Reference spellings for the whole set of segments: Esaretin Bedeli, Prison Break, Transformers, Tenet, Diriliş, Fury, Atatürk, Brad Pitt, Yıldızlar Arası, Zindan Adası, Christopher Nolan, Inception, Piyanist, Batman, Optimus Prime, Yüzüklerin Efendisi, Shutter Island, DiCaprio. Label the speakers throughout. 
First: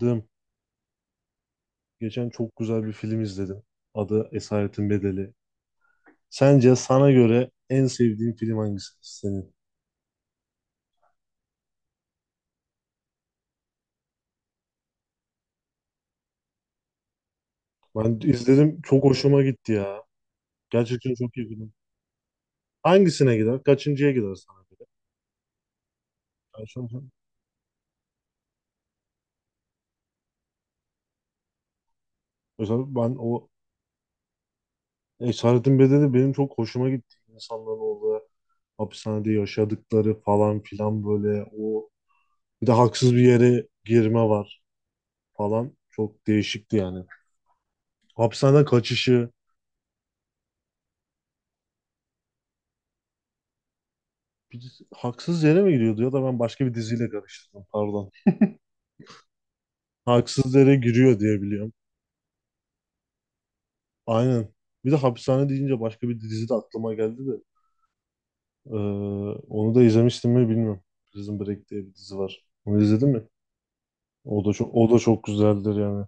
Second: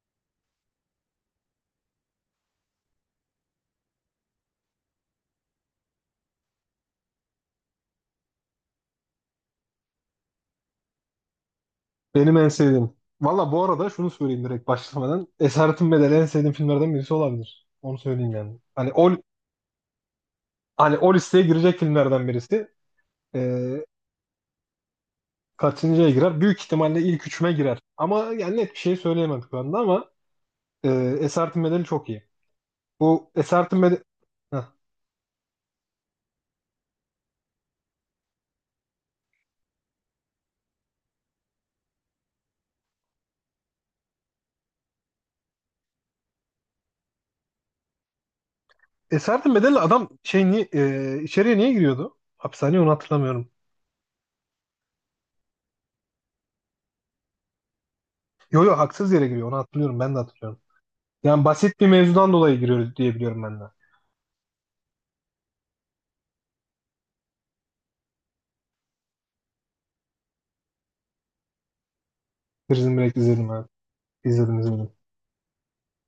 Speaker 1: Dım. Geçen çok güzel bir film izledim. Adı Esaretin Bedeli. Sence sana göre en sevdiğin film hangisi senin?
Speaker 2: Benim en sevdiğim. Valla bu arada şunu söyleyeyim direkt başlamadan. Esaretin Bedeli en sevdiğim filmlerden birisi olabilir. Onu
Speaker 1: Ben
Speaker 2: söyleyeyim yani.
Speaker 1: izledim,
Speaker 2: Hani
Speaker 1: çok
Speaker 2: o,
Speaker 1: hoşuma gitti ya.
Speaker 2: hani
Speaker 1: Gerçekten
Speaker 2: o
Speaker 1: çok
Speaker 2: listeye
Speaker 1: iyi film.
Speaker 2: girecek filmlerden birisi.
Speaker 1: Hangisine gider?
Speaker 2: Ee,
Speaker 1: Kaçıncıya gider sana göre?
Speaker 2: kaçıncıya girer? Büyük
Speaker 1: Ben şu
Speaker 2: ihtimalle
Speaker 1: an-
Speaker 2: ilk üçüme girer. Ama yani net bir şey söyleyemem şu anda ama e, Esaretin Bedeli çok iyi.
Speaker 1: mesela ben
Speaker 2: Bu
Speaker 1: o
Speaker 2: Esaretin Bedeli... Heh.
Speaker 1: Esaretin Bedeli benim çok hoşuma gitti. İnsanların orada hapishanede yaşadıkları falan filan, böyle o bir de haksız bir yere girme var falan. Çok değişikti yani. Hapishaneden kaçışı.
Speaker 2: Esaretin Bedeli adam şey niye, içeriye niye giriyordu? Hapishaneye onu hatırlamıyorum.
Speaker 1: Haksız yere mi giriyordu, ya da ben başka bir diziyle karıştırdım, pardon.
Speaker 2: Yo yo haksız yere giriyor onu hatırlıyorum ben de
Speaker 1: Haksız
Speaker 2: hatırlıyorum.
Speaker 1: yere giriyor diye
Speaker 2: Yani
Speaker 1: biliyorum.
Speaker 2: basit bir mevzudan dolayı giriyor diye biliyorum ben de.
Speaker 1: Aynen. Bir de hapishane deyince başka bir dizi de aklıma geldi de. Ee, Onu da izlemiştim mi bilmiyorum. Prison Break diye bir dizi var. Onu
Speaker 2: Prison
Speaker 1: izledin
Speaker 2: Break
Speaker 1: mi?
Speaker 2: izledim, evet.
Speaker 1: O da
Speaker 2: İzledim
Speaker 1: çok o
Speaker 2: izledim.
Speaker 1: da çok güzeldir yani.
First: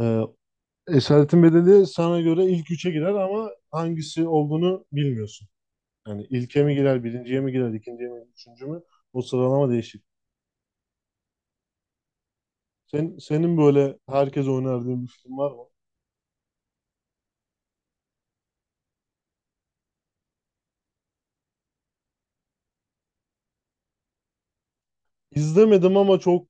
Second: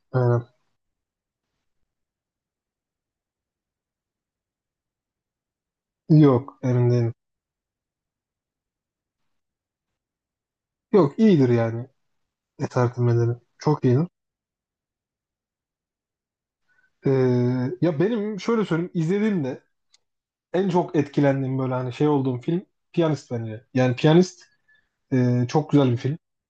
Speaker 1: Ee,
Speaker 2: Aynen.
Speaker 1: Esaretin Bedeli sana göre ilk üçe girer, ama hangisi olduğunu bilmiyorsun. Yani
Speaker 2: Yok,
Speaker 1: ilke mi
Speaker 2: emin
Speaker 1: girer,
Speaker 2: değilim.
Speaker 1: birinciye mi girer, ikinciye mi, üçüncü mü? O sıralama değişik.
Speaker 2: Yok, iyidir yani
Speaker 1: Sen,
Speaker 2: eserlemeleri.
Speaker 1: senin
Speaker 2: Çok
Speaker 1: böyle
Speaker 2: iyidir.
Speaker 1: herkese önerdiğin bir film var mı?
Speaker 2: Ee, ya benim şöyle söyleyeyim, izlediğimde en çok etkilendiğim böyle hani şey olduğum film Piyanist, bence. Yani Piyanist çok güzel
Speaker 1: İzlemedim,
Speaker 2: bir film.
Speaker 1: ama çok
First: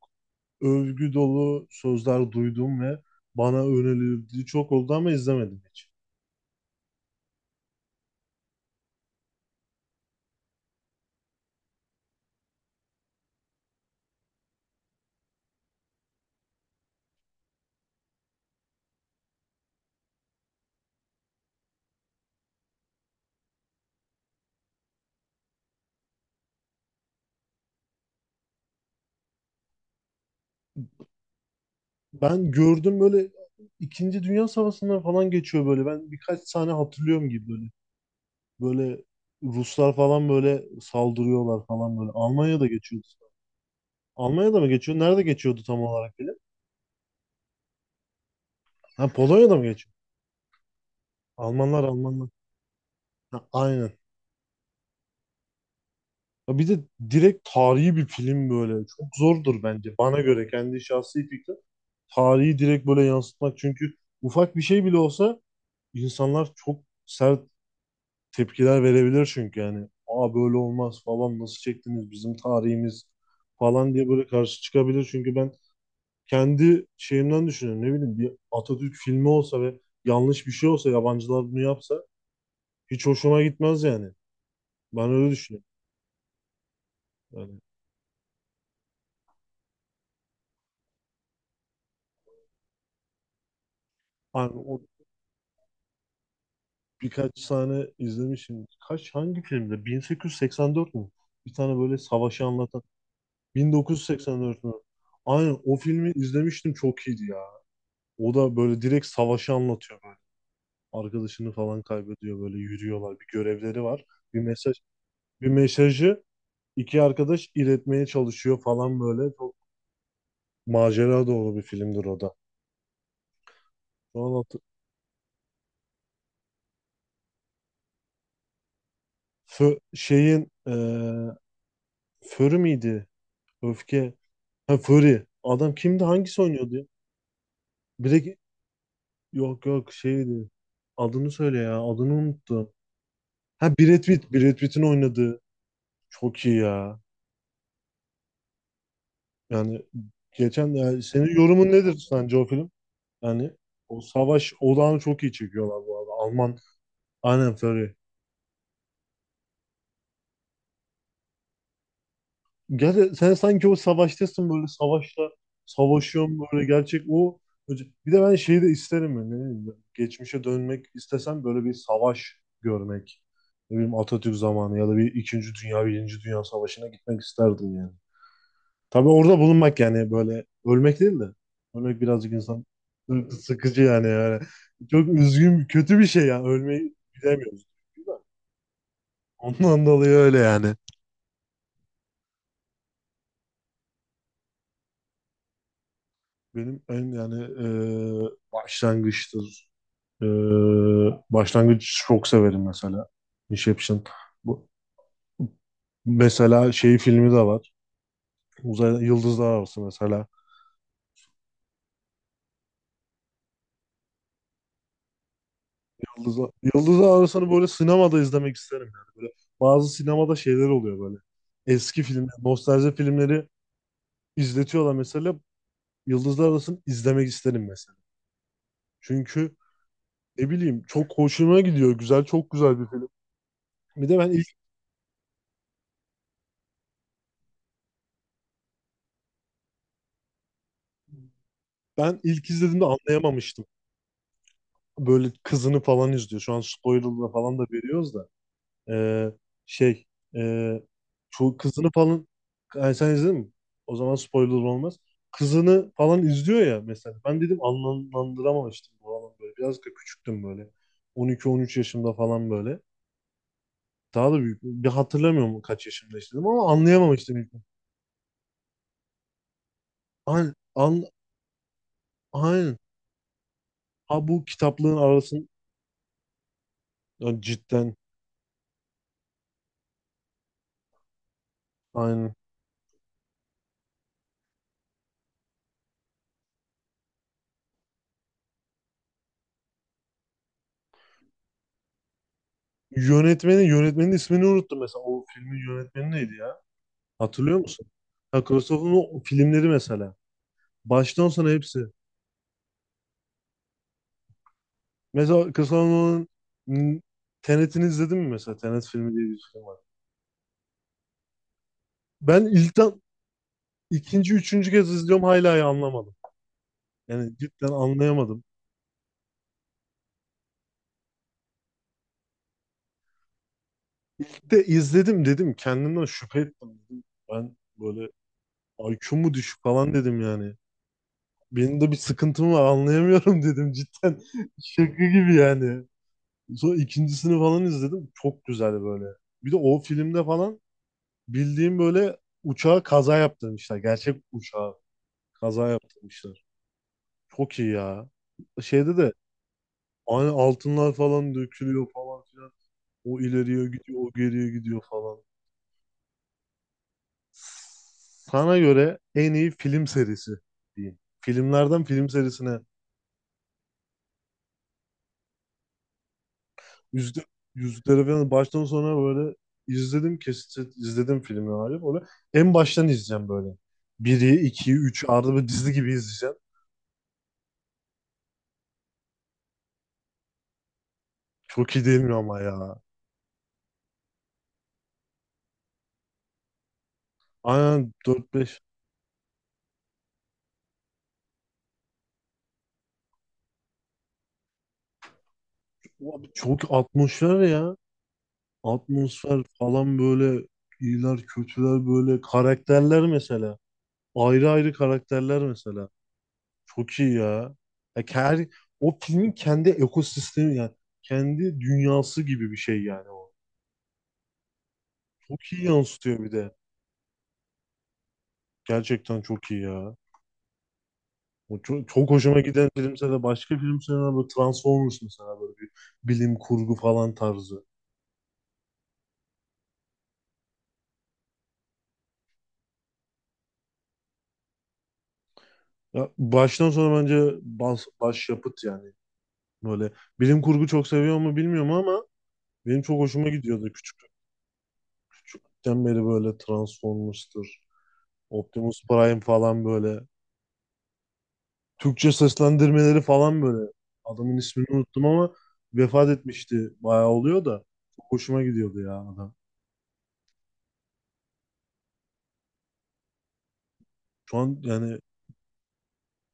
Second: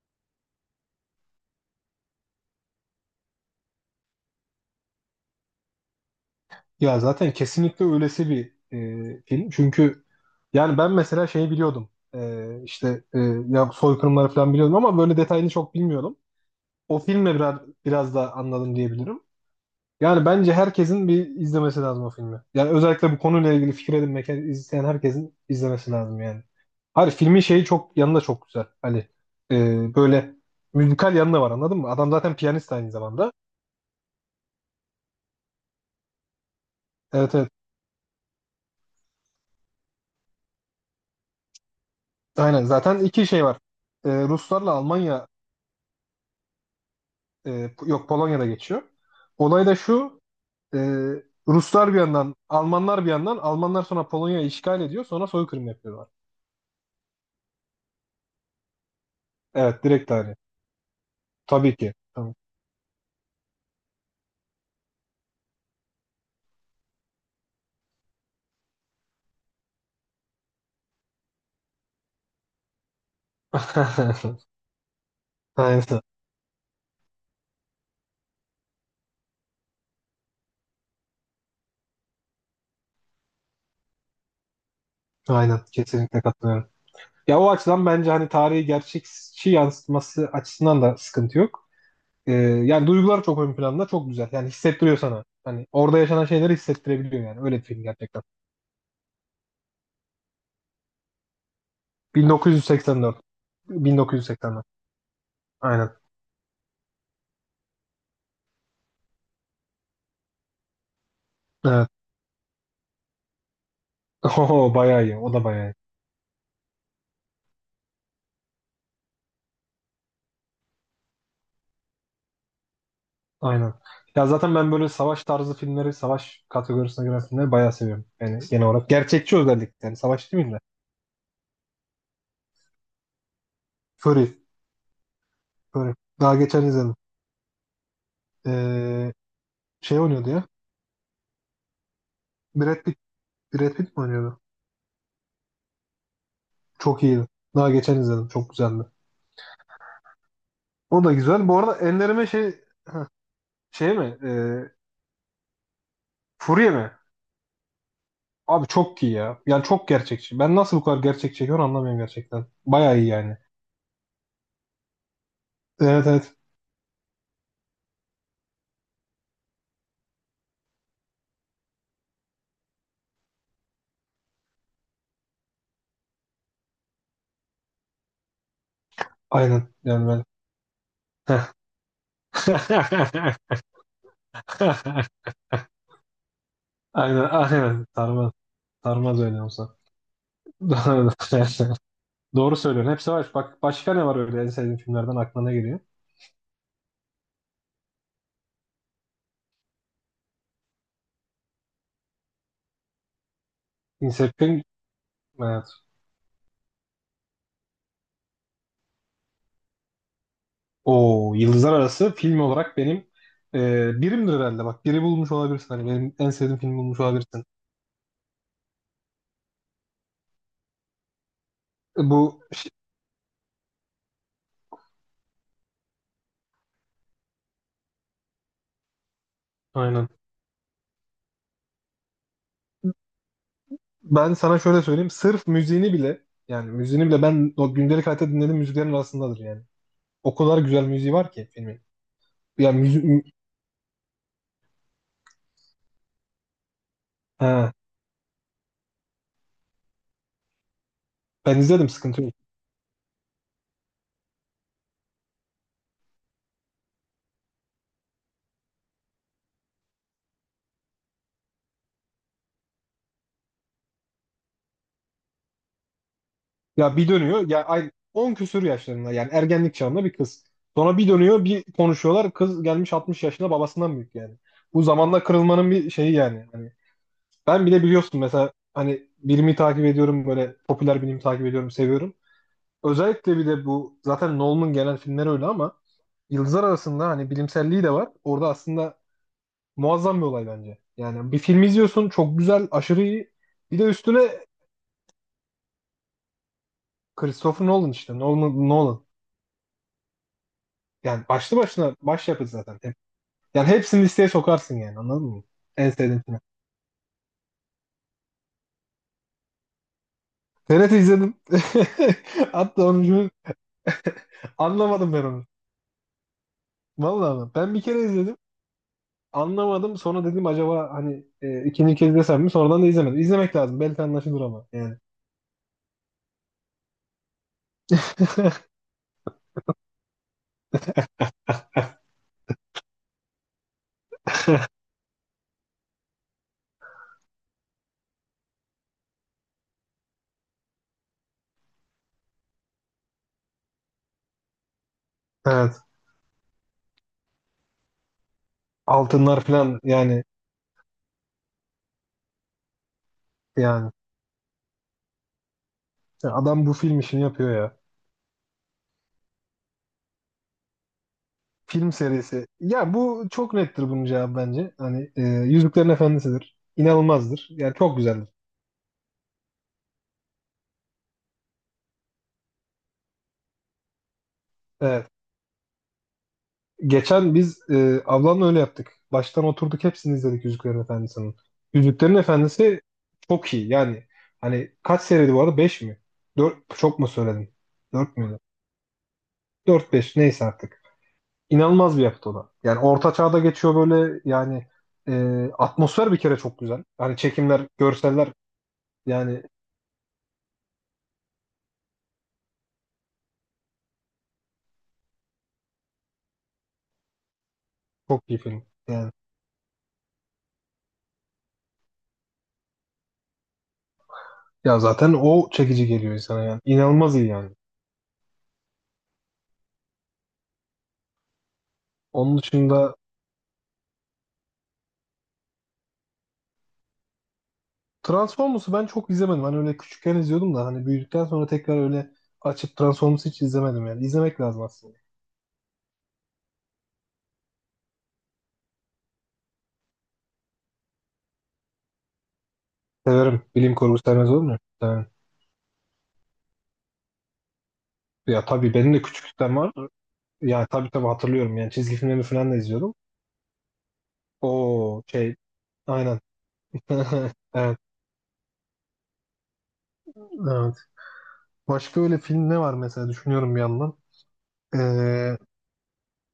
Speaker 1: övgü dolu sözler duydum ve bana önerildiği çok oldu, ama izlemedim hiç.
Speaker 2: Ya zaten kesinlikle öylesi bir film. Çünkü yani ben mesela şeyi biliyordum. İşte ya soykırımları falan biliyordum ama böyle detayını çok bilmiyordum. O filmle biraz, da anladım diyebilirim. Yani bence herkesin bir izlemesi lazım o filmi. Yani özellikle bu konuyla ilgili fikir edinmek isteyen herkesin izlemesi lazım yani. Hayır, filmin şeyi çok yanında çok güzel. Hani böyle müzikal yanında var, anladın mı? Adam zaten
Speaker 1: Ben
Speaker 2: piyanist aynı
Speaker 1: gördüm, böyle
Speaker 2: zamanda.
Speaker 1: İkinci Dünya Savaşı'ndan falan geçiyor böyle. Ben birkaç sahne hatırlıyorum
Speaker 2: Evet,
Speaker 1: gibi
Speaker 2: evet.
Speaker 1: böyle. Böyle Ruslar falan böyle saldırıyorlar falan böyle.
Speaker 2: Aynen,
Speaker 1: Almanya'da
Speaker 2: zaten
Speaker 1: geçiyordu.
Speaker 2: iki şey var.
Speaker 1: Almanya'da mı
Speaker 2: Ruslarla
Speaker 1: geçiyor? Nerede
Speaker 2: Almanya
Speaker 1: geçiyordu tam olarak bile?
Speaker 2: e, yok, Polonya'da geçiyor.
Speaker 1: Ha, Polonya'da mı
Speaker 2: Olay da
Speaker 1: geçiyor?
Speaker 2: şu. e,
Speaker 1: Almanlar,
Speaker 2: Ruslar bir
Speaker 1: Almanlar.
Speaker 2: yandan, Almanlar bir yandan.
Speaker 1: Ha,
Speaker 2: Almanlar
Speaker 1: aynen.
Speaker 2: sonra Polonya'yı işgal ediyor, sonra soykırım yapıyorlar.
Speaker 1: Ya bir de direkt tarihi bir film böyle. Çok zordur
Speaker 2: Evet,
Speaker 1: bence.
Speaker 2: direkt
Speaker 1: Bana
Speaker 2: aynı.
Speaker 1: göre kendi şahsi fikrim.
Speaker 2: Tabii ki. Tamam.
Speaker 1: Tarihi direkt böyle yansıtmak. Çünkü ufak bir şey bile olsa insanlar çok sert tepkiler verebilir çünkü yani. Aa, böyle olmaz falan, nasıl çektiniz bizim tarihimiz falan diye böyle karşı çıkabilir. Çünkü ben
Speaker 2: Aynen.
Speaker 1: kendi şeyimden düşünüyorum. Ne bileyim, bir Atatürk filmi olsa ve yanlış bir şey olsa, yabancılar bunu yapsa hiç hoşuma gitmez yani. Ben öyle
Speaker 2: Aynen,
Speaker 1: düşünüyorum.
Speaker 2: kesinlikle katılıyorum. Ya o
Speaker 1: Yani,
Speaker 2: açıdan bence hani tarihi gerçekçi yansıtması açısından da sıkıntı yok. Yani duygular çok ön planda, çok güzel. Yani
Speaker 1: hani o
Speaker 2: hissettiriyor sana. Hani orada yaşanan şeyleri hissettirebiliyor
Speaker 1: birkaç
Speaker 2: yani. Öyle bir film
Speaker 1: sahne
Speaker 2: gerçekten.
Speaker 1: izlemişim. Kaç hangi filmde? 1884 mü? Bir tane böyle savaşı anlatan.
Speaker 2: 1984.
Speaker 1: 1984
Speaker 2: 1984.
Speaker 1: mü? Aynen, o
Speaker 2: Aynen.
Speaker 1: filmi izlemiştim, çok iyiydi ya. O da böyle direkt savaşı anlatıyor böyle. Arkadaşını falan
Speaker 2: Evet.
Speaker 1: kaybediyor, böyle yürüyorlar. Bir görevleri var. Bir
Speaker 2: Oho,
Speaker 1: mesaj
Speaker 2: bayağı iyi. O da
Speaker 1: Bir
Speaker 2: bayağı iyi.
Speaker 1: mesajı iki arkadaş iletmeye çalışıyor falan böyle. Çok macera dolu bir filmdir o da.
Speaker 2: Aynen.
Speaker 1: Şu
Speaker 2: Ya
Speaker 1: an
Speaker 2: zaten
Speaker 1: hatır-
Speaker 2: ben böyle savaş tarzı filmleri, savaş kategorisine giren filmleri bayağı seviyorum. Yani genel olarak. Gerçekçi özellikle.
Speaker 1: Fö-
Speaker 2: Yani savaş
Speaker 1: şeyin
Speaker 2: değil de.
Speaker 1: Fury miydi? Öfke.
Speaker 2: Fury.
Speaker 1: Ha, Fury. Adam
Speaker 2: Fury.
Speaker 1: kimdi?
Speaker 2: Daha
Speaker 1: Hangisi
Speaker 2: geçen
Speaker 1: oynuyordu ya?
Speaker 2: izledim.
Speaker 1: Direkt,
Speaker 2: Ee,
Speaker 1: yok yok,
Speaker 2: şey oynuyordu ya.
Speaker 1: şeydi. Adını söyle ya. Adını unuttum.
Speaker 2: Brad Pitt
Speaker 1: Ha,
Speaker 2: Brad Pitt mi
Speaker 1: Brad Pitt.
Speaker 2: oynuyordu?
Speaker 1: Brad Pitt'in oynadığı. Çok iyi ya.
Speaker 2: Çok iyiydi. Daha geçen izledim. Çok güzeldi.
Speaker 1: Yani geçen, yani
Speaker 2: O da
Speaker 1: senin
Speaker 2: güzel. Bu
Speaker 1: yorumun
Speaker 2: arada
Speaker 1: nedir
Speaker 2: ellerime
Speaker 1: sence o
Speaker 2: şey,
Speaker 1: film? Yani
Speaker 2: şey
Speaker 1: o
Speaker 2: mi?
Speaker 1: savaş odağını çok iyi çekiyorlar bu arada. Alman.
Speaker 2: Furya mi?
Speaker 1: Aynen, Fury.
Speaker 2: Abi çok iyi ya. Yani çok gerçekçi. Ben nasıl bu kadar gerçek çekiyorum anlamıyorum gerçekten. Bayağı iyi
Speaker 1: Gel, sen
Speaker 2: yani.
Speaker 1: sanki o savaştasın, böyle savaşta
Speaker 2: Evet, evet.
Speaker 1: savaşıyorum böyle, gerçek o bir de ben şeyi de isterim yani, ne bileyim ben, geçmişe dönmek istesem böyle bir savaş görmek, ne bileyim Atatürk zamanı ya da bir İkinci Dünya Birinci Dünya Savaşı'na gitmek isterdim yani. Tabii orada
Speaker 2: Aynen.
Speaker 1: bulunmak
Speaker 2: Yani
Speaker 1: yani
Speaker 2: ben.
Speaker 1: böyle, ölmek değil de. Ölmek birazcık insan sıkıcı yani çok üzgün, kötü bir şey yani, ölmeyi
Speaker 2: Aynen,
Speaker 1: bilemiyoruz.
Speaker 2: aynen. Sarmaz. Sarmaz öyle olsa.
Speaker 1: Ondan dolayı öyle yani.
Speaker 2: Doğru söylüyorsun. Hepsi var. Bak başka ne var, öyle en sevdiğin filmlerden aklına ne geliyor?
Speaker 1: Benim en yani, başlangıçtır. Ee, Başlangıç çok severim mesela. Inception.
Speaker 2: Inception.
Speaker 1: Bu,
Speaker 2: Evet.
Speaker 1: mesela şey filmi de var. Uzay Yıldızlar Arası mesela.
Speaker 2: O Yıldızlar Arası film olarak benim birimdir herhalde. Bak biri bulmuş olabilirsin. Hani benim en
Speaker 1: Yıldızlar,
Speaker 2: sevdiğim film bulmuş
Speaker 1: Yıldızlar
Speaker 2: olabilirsin.
Speaker 1: Arası'nı böyle sinemada izlemek isterim yani. Böyle bazı sinemada şeyler oluyor böyle. Eski filmler,
Speaker 2: Bu şey-
Speaker 1: nostalji filmleri izletiyorlar mesela. Yıldızlar Arası'nı izlemek isterim mesela. Çünkü
Speaker 2: aynen.
Speaker 1: ne bileyim, çok hoşuma gidiyor. Güzel, çok güzel bir film. Bir de ben
Speaker 2: Ben
Speaker 1: ilk
Speaker 2: sana şöyle söyleyeyim. Sırf müziğini bile, yani müziğini bile ben o gündelik hayatta dinlediğim müziklerin arasındadır yani. O kadar güzel müziği var ki filmin.
Speaker 1: ben ilk
Speaker 2: Ya
Speaker 1: izlediğimde
Speaker 2: müzik,
Speaker 1: anlayamamıştım. Böyle kızını falan izliyor. Şu an spoiler'la falan da
Speaker 2: ha,
Speaker 1: veriyoruz da. Ee, şey e, Şu
Speaker 2: ben izledim,
Speaker 1: kızını
Speaker 2: sıkıntı
Speaker 1: falan,
Speaker 2: yok.
Speaker 1: yani sen izledin mi? O zaman spoiler olmaz. Kızını falan izliyor ya mesela. Ben dedim, anlamlandıramamıştım bu adam böyle. Biraz da küçüktüm böyle. 12-13 yaşımda falan böyle. Daha da büyük. Bir hatırlamıyorum kaç yaşımda istedim, ama
Speaker 2: Ya bir
Speaker 1: anlayamamıştım
Speaker 2: dönüyor
Speaker 1: ilk.
Speaker 2: ya, ay, 10 küsur yaşlarında yani ergenlik çağında bir kız.
Speaker 1: Aynen.
Speaker 2: Sonra
Speaker 1: An,
Speaker 2: bir dönüyor, bir konuşuyorlar. Kız
Speaker 1: aynen.
Speaker 2: gelmiş 60 yaşında, babasından büyük
Speaker 1: Ha,
Speaker 2: yani.
Speaker 1: bu
Speaker 2: Bu
Speaker 1: kitaplığın
Speaker 2: zamanla
Speaker 1: arasın,
Speaker 2: kırılmanın bir şeyi yani. Hani
Speaker 1: ya
Speaker 2: ben bile
Speaker 1: cidden,
Speaker 2: biliyorsun mesela, hani bilimi takip ediyorum, böyle popüler bilimi takip ediyorum, seviyorum.
Speaker 1: aynen.
Speaker 2: Özellikle bir de bu zaten Nolan'ın gelen filmleri öyle ama Yıldızlar arasında hani bilimselliği de var. Orada aslında muazzam bir olay bence. Yani bir film izliyorsun, çok güzel, aşırı iyi.
Speaker 1: Yönetmenin
Speaker 2: Bir de
Speaker 1: yönetmenin
Speaker 2: üstüne
Speaker 1: ismini unuttum mesela. O filmin yönetmeni neydi ya? Hatırlıyor
Speaker 2: Christopher
Speaker 1: musun?
Speaker 2: Nolan, işte
Speaker 1: Ha,
Speaker 2: Nolan,
Speaker 1: Christopher'ın
Speaker 2: Nolan.
Speaker 1: o filmleri mesela.
Speaker 2: Yani
Speaker 1: Baştan sona
Speaker 2: başlı
Speaker 1: hepsi.
Speaker 2: başına başyapıt zaten. Hep- yani hepsini listeye sokarsın yani, anladın mı?
Speaker 1: Mesela Kısa
Speaker 2: En sevdiğin
Speaker 1: Orman'ın,
Speaker 2: film.
Speaker 1: m, Tenet'ini izledin mi mesela? Tenet filmi diye bir film var.
Speaker 2: TRT izledim.
Speaker 1: Ben
Speaker 2: Hatta
Speaker 1: ilkten
Speaker 2: onu
Speaker 1: ikinci, üçüncü kez
Speaker 2: anlamadım ben
Speaker 1: izliyorum
Speaker 2: onu.
Speaker 1: hala ya, anlamadım. Yani
Speaker 2: Vallahi bak,
Speaker 1: cidden
Speaker 2: ben bir kere izledim.
Speaker 1: anlayamadım.
Speaker 2: Anlamadım. Sonra dedim acaba hani ikinci kez desem mi? Sonradan da izlemedim. İzlemek lazım. Belki anlaşılır
Speaker 1: Bir de
Speaker 2: ama yani.
Speaker 1: izledim dedim, kendimden şüphe ettim dedim. Ben böyle IQ mu düşük falan dedim yani. Benim de bir sıkıntım var, anlayamıyorum dedim cidden. Şaka gibi yani. Sonra ikincisini falan izledim. Çok güzel böyle. Bir de o filmde falan bildiğim böyle uçağa kaza yaptırmışlar. Gerçek uçağa. Kaza
Speaker 2: Evet.
Speaker 1: yaptırmışlar. Çok iyi ya. Şeyde de
Speaker 2: Altınlar falan yani,
Speaker 1: aynı, altınlar falan dökülüyor falan filan. O ileriye
Speaker 2: yani.
Speaker 1: gidiyor, o geriye gidiyor falan.
Speaker 2: Adam bu film işini yapıyor ya.
Speaker 1: Sana göre en iyi film serisi diyeyim. Filmlerden
Speaker 2: Film
Speaker 1: film
Speaker 2: serisi.
Speaker 1: serisine,
Speaker 2: Ya bu çok nettir bunun cevabı bence. Hani Yüzüklerin Efendisi'dir.
Speaker 1: yüzde
Speaker 2: İnanılmazdır. Yani çok
Speaker 1: yüzleri
Speaker 2: güzeldir.
Speaker 1: falan baştan sona böyle izledim, kesit izledim filmi abi. Böyle en baştan izleyeceğim böyle. Biri, iki, üç,
Speaker 2: Evet.
Speaker 1: arada bir dizi gibi izleyeceğim.
Speaker 2: Geçen biz ablamla öyle yaptık. Baştan oturduk, hepsini izledik Yüzüklerin Efendisi'nin.
Speaker 1: Çok iyi değil mi
Speaker 2: Yüzüklerin
Speaker 1: ama ya?
Speaker 2: Efendisi çok iyi. Yani hani kaç seriydi bu arada? 5 mi? 4 çok mu söyledim?
Speaker 1: Aynen,
Speaker 2: 4
Speaker 1: dört
Speaker 2: mü?
Speaker 1: beş.
Speaker 2: 4-5, neyse artık. İnanılmaz bir yapıt o da. Yani orta çağda geçiyor böyle yani, atmosfer bir
Speaker 1: Abi,
Speaker 2: kere çok
Speaker 1: çok
Speaker 2: güzel. Hani
Speaker 1: 60'lar
Speaker 2: çekimler,
Speaker 1: ya.
Speaker 2: görseller,
Speaker 1: Atmosfer
Speaker 2: yani
Speaker 1: falan böyle, iyiler kötüler böyle karakterler mesela. Ayrı ayrı karakterler mesela. Çok iyi ya. Ya
Speaker 2: çok iyi
Speaker 1: her,
Speaker 2: film.
Speaker 1: o
Speaker 2: Yani
Speaker 1: filmin kendi ekosistemi yani, kendi dünyası gibi bir şey yani o.
Speaker 2: ya zaten
Speaker 1: Çok
Speaker 2: o
Speaker 1: iyi
Speaker 2: çekici geliyor
Speaker 1: yansıtıyor bir
Speaker 2: insana
Speaker 1: de.
Speaker 2: yani. İnanılmaz iyi yani.
Speaker 1: Gerçekten çok iyi ya. O çok, çok
Speaker 2: Onun
Speaker 1: hoşuma giden
Speaker 2: dışında
Speaker 1: filmse de, başka filmse de böyle Transformers mesela, böyle bir bilim kurgu falan tarzı.
Speaker 2: Transformers'ı ben çok izlemedim. Hani öyle küçükken izliyordum da hani büyüdükten sonra tekrar öyle açıp Transformers'ı hiç izlemedim yani. İzlemek lazım aslında.
Speaker 1: Ya baştan sona bence başyapıt yani. Böyle bilim kurgu çok seviyor mu bilmiyorum, ama benim çok hoşuma
Speaker 2: Severim.
Speaker 1: gidiyordu
Speaker 2: Bilim kurgu sevmez olur mu? Yani,
Speaker 1: küçükten beri böyle, Transformers'tır,
Speaker 2: ya tabii
Speaker 1: Optimus
Speaker 2: benim de
Speaker 1: Prime
Speaker 2: küçüklükten
Speaker 1: falan
Speaker 2: var.
Speaker 1: böyle.
Speaker 2: Yani tabii, tabii hatırlıyorum. Yani çizgi
Speaker 1: Türkçe
Speaker 2: filmlerini falan da izliyordum.
Speaker 1: seslendirmeleri falan böyle. Adamın ismini
Speaker 2: O
Speaker 1: unuttum ama
Speaker 2: şey.
Speaker 1: vefat
Speaker 2: Aynen.
Speaker 1: etmişti. Bayağı oluyor da.
Speaker 2: Evet.
Speaker 1: Çok hoşuma gidiyordu ya adam.
Speaker 2: Evet. Başka öyle film ne var mesela, düşünüyorum bir yandan.
Speaker 1: Şu an yani
Speaker 2: Ee,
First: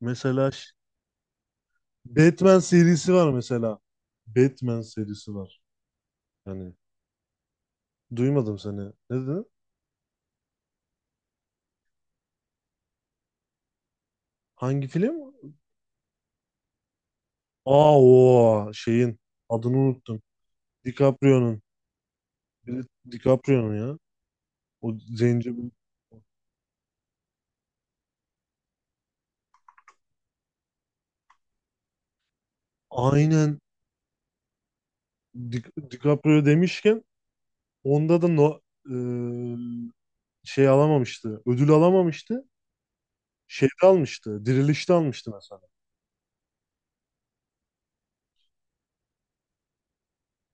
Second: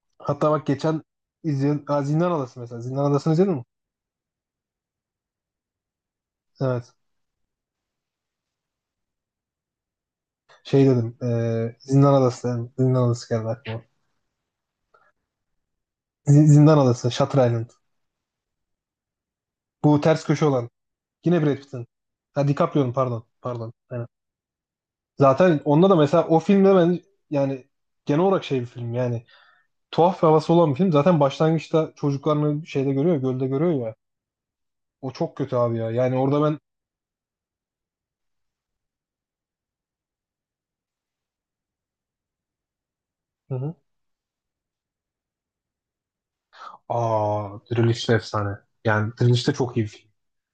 Speaker 1: mesela
Speaker 2: hatta bak geçen izleyen, aa, Zindan
Speaker 1: Batman
Speaker 2: Adası mesela. Zindan
Speaker 1: serisi var
Speaker 2: Adası'nı izledin mi?
Speaker 1: mesela. Batman serisi var. Yani
Speaker 2: Evet.
Speaker 1: duymadım seni. Ne dedin?
Speaker 2: Şey dedim. Zindan Adası dedim. Zindan Adası geldi aklıma.
Speaker 1: Hangi film?
Speaker 2: Z- Zindan Adası. Shutter Island.
Speaker 1: Aa, o şeyin adını
Speaker 2: Bu
Speaker 1: unuttum.
Speaker 2: ters köşe olan. Yine Brad
Speaker 1: DiCaprio'nun.
Speaker 2: Pitt'in. Ha,
Speaker 1: Biri-
Speaker 2: DiCaprio'nun, pardon. Pardon.
Speaker 1: DiCaprio'nun ya.
Speaker 2: Aynen.
Speaker 1: O zenci.
Speaker 2: Zaten onda da mesela, o filmde ben, yani genel olarak şey bir film yani, tuhaf bir havası olan bir film. Zaten başlangıçta çocuklarını şeyde görüyor, gölde
Speaker 1: Aynen,
Speaker 2: görüyor ya. O çok kötü
Speaker 1: Di
Speaker 2: abi ya. Yani orada
Speaker 1: DiCaprio
Speaker 2: ben,
Speaker 1: demişken onda da no, e, şey alamamıştı. Ödül alamamıştı.
Speaker 2: hı
Speaker 1: Şeyde
Speaker 2: hı.
Speaker 1: almıştı. Dirilişte almıştı mesela.
Speaker 2: Aa, Diriliş de efsane. Yani Diriliş de çok iyi bir film.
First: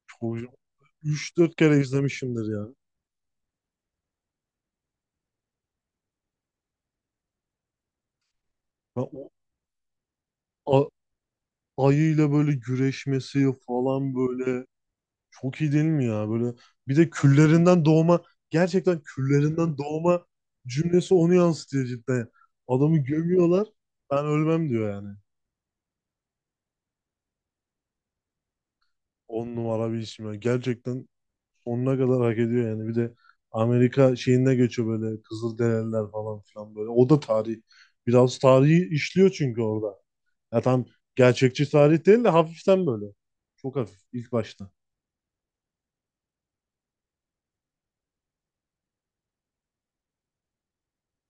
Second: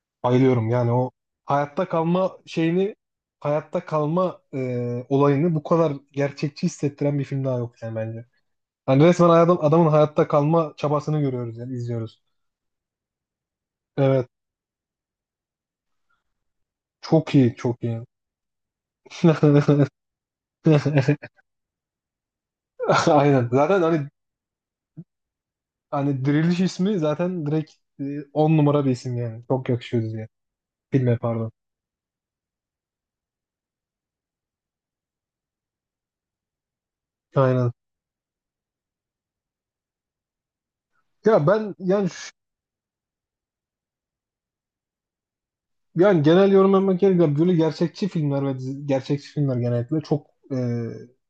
Speaker 1: Çok,
Speaker 2: Bayılıyorum yani o
Speaker 1: üç dört kere
Speaker 2: hayatta kalma
Speaker 1: izlemişimdir ya.
Speaker 2: şeyini, hayatta kalma olayını bu kadar gerçekçi hissettiren bir film daha yok yani, bence.
Speaker 1: Ben
Speaker 2: Yani resmen
Speaker 1: o
Speaker 2: adam, adamın hayatta kalma
Speaker 1: a-
Speaker 2: çabasını görüyoruz yani, izliyoruz.
Speaker 1: ayıyla böyle güreşmesi falan
Speaker 2: Evet.
Speaker 1: böyle, çok iyi değil mi ya? Böyle bir de
Speaker 2: Çok iyi, çok
Speaker 1: küllerinden
Speaker 2: iyi.
Speaker 1: doğma, gerçekten küllerinden doğma cümlesi onu yansıtıyor cidden. Adamı
Speaker 2: Aynen.
Speaker 1: gömüyorlar.
Speaker 2: Zaten hani,
Speaker 1: Ben ölmem diyor yani.
Speaker 2: hani Diriliş ismi zaten direkt e, 10 numara bir isim yani.
Speaker 1: On
Speaker 2: Çok
Speaker 1: numara bir
Speaker 2: yakışıyor
Speaker 1: isim
Speaker 2: diye.
Speaker 1: ya. Gerçekten
Speaker 2: Filme, pardon.
Speaker 1: sonuna kadar hak ediyor yani. Bir de Amerika şeyine geçiyor böyle, Kızılderililer falan filan böyle. O da tarih.
Speaker 2: Aynen.
Speaker 1: Biraz tarihi işliyor çünkü orada. Ya tam
Speaker 2: Ya
Speaker 1: gerçekçi
Speaker 2: ben
Speaker 1: tarih
Speaker 2: yani,
Speaker 1: değil de, hafiften böyle. Çok hafif ilk başta.
Speaker 2: yani genel yorum yapmak gerekirse böyle gerçekçi filmler ve dizi- gerçekçi filmler genellikle çok e,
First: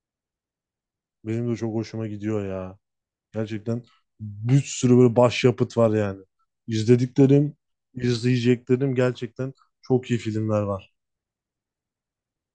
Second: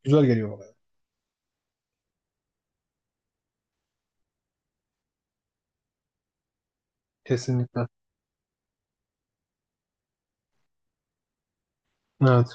Speaker 2: güzel geliyor bana.
Speaker 1: Benim de çok hoşuma gidiyor ya. Gerçekten bir sürü böyle başyapıt var yani. İzlediklerim,
Speaker 2: Kesinlikle.
Speaker 1: izleyeceklerim, gerçekten çok iyi filmler var.
Speaker 2: Evet.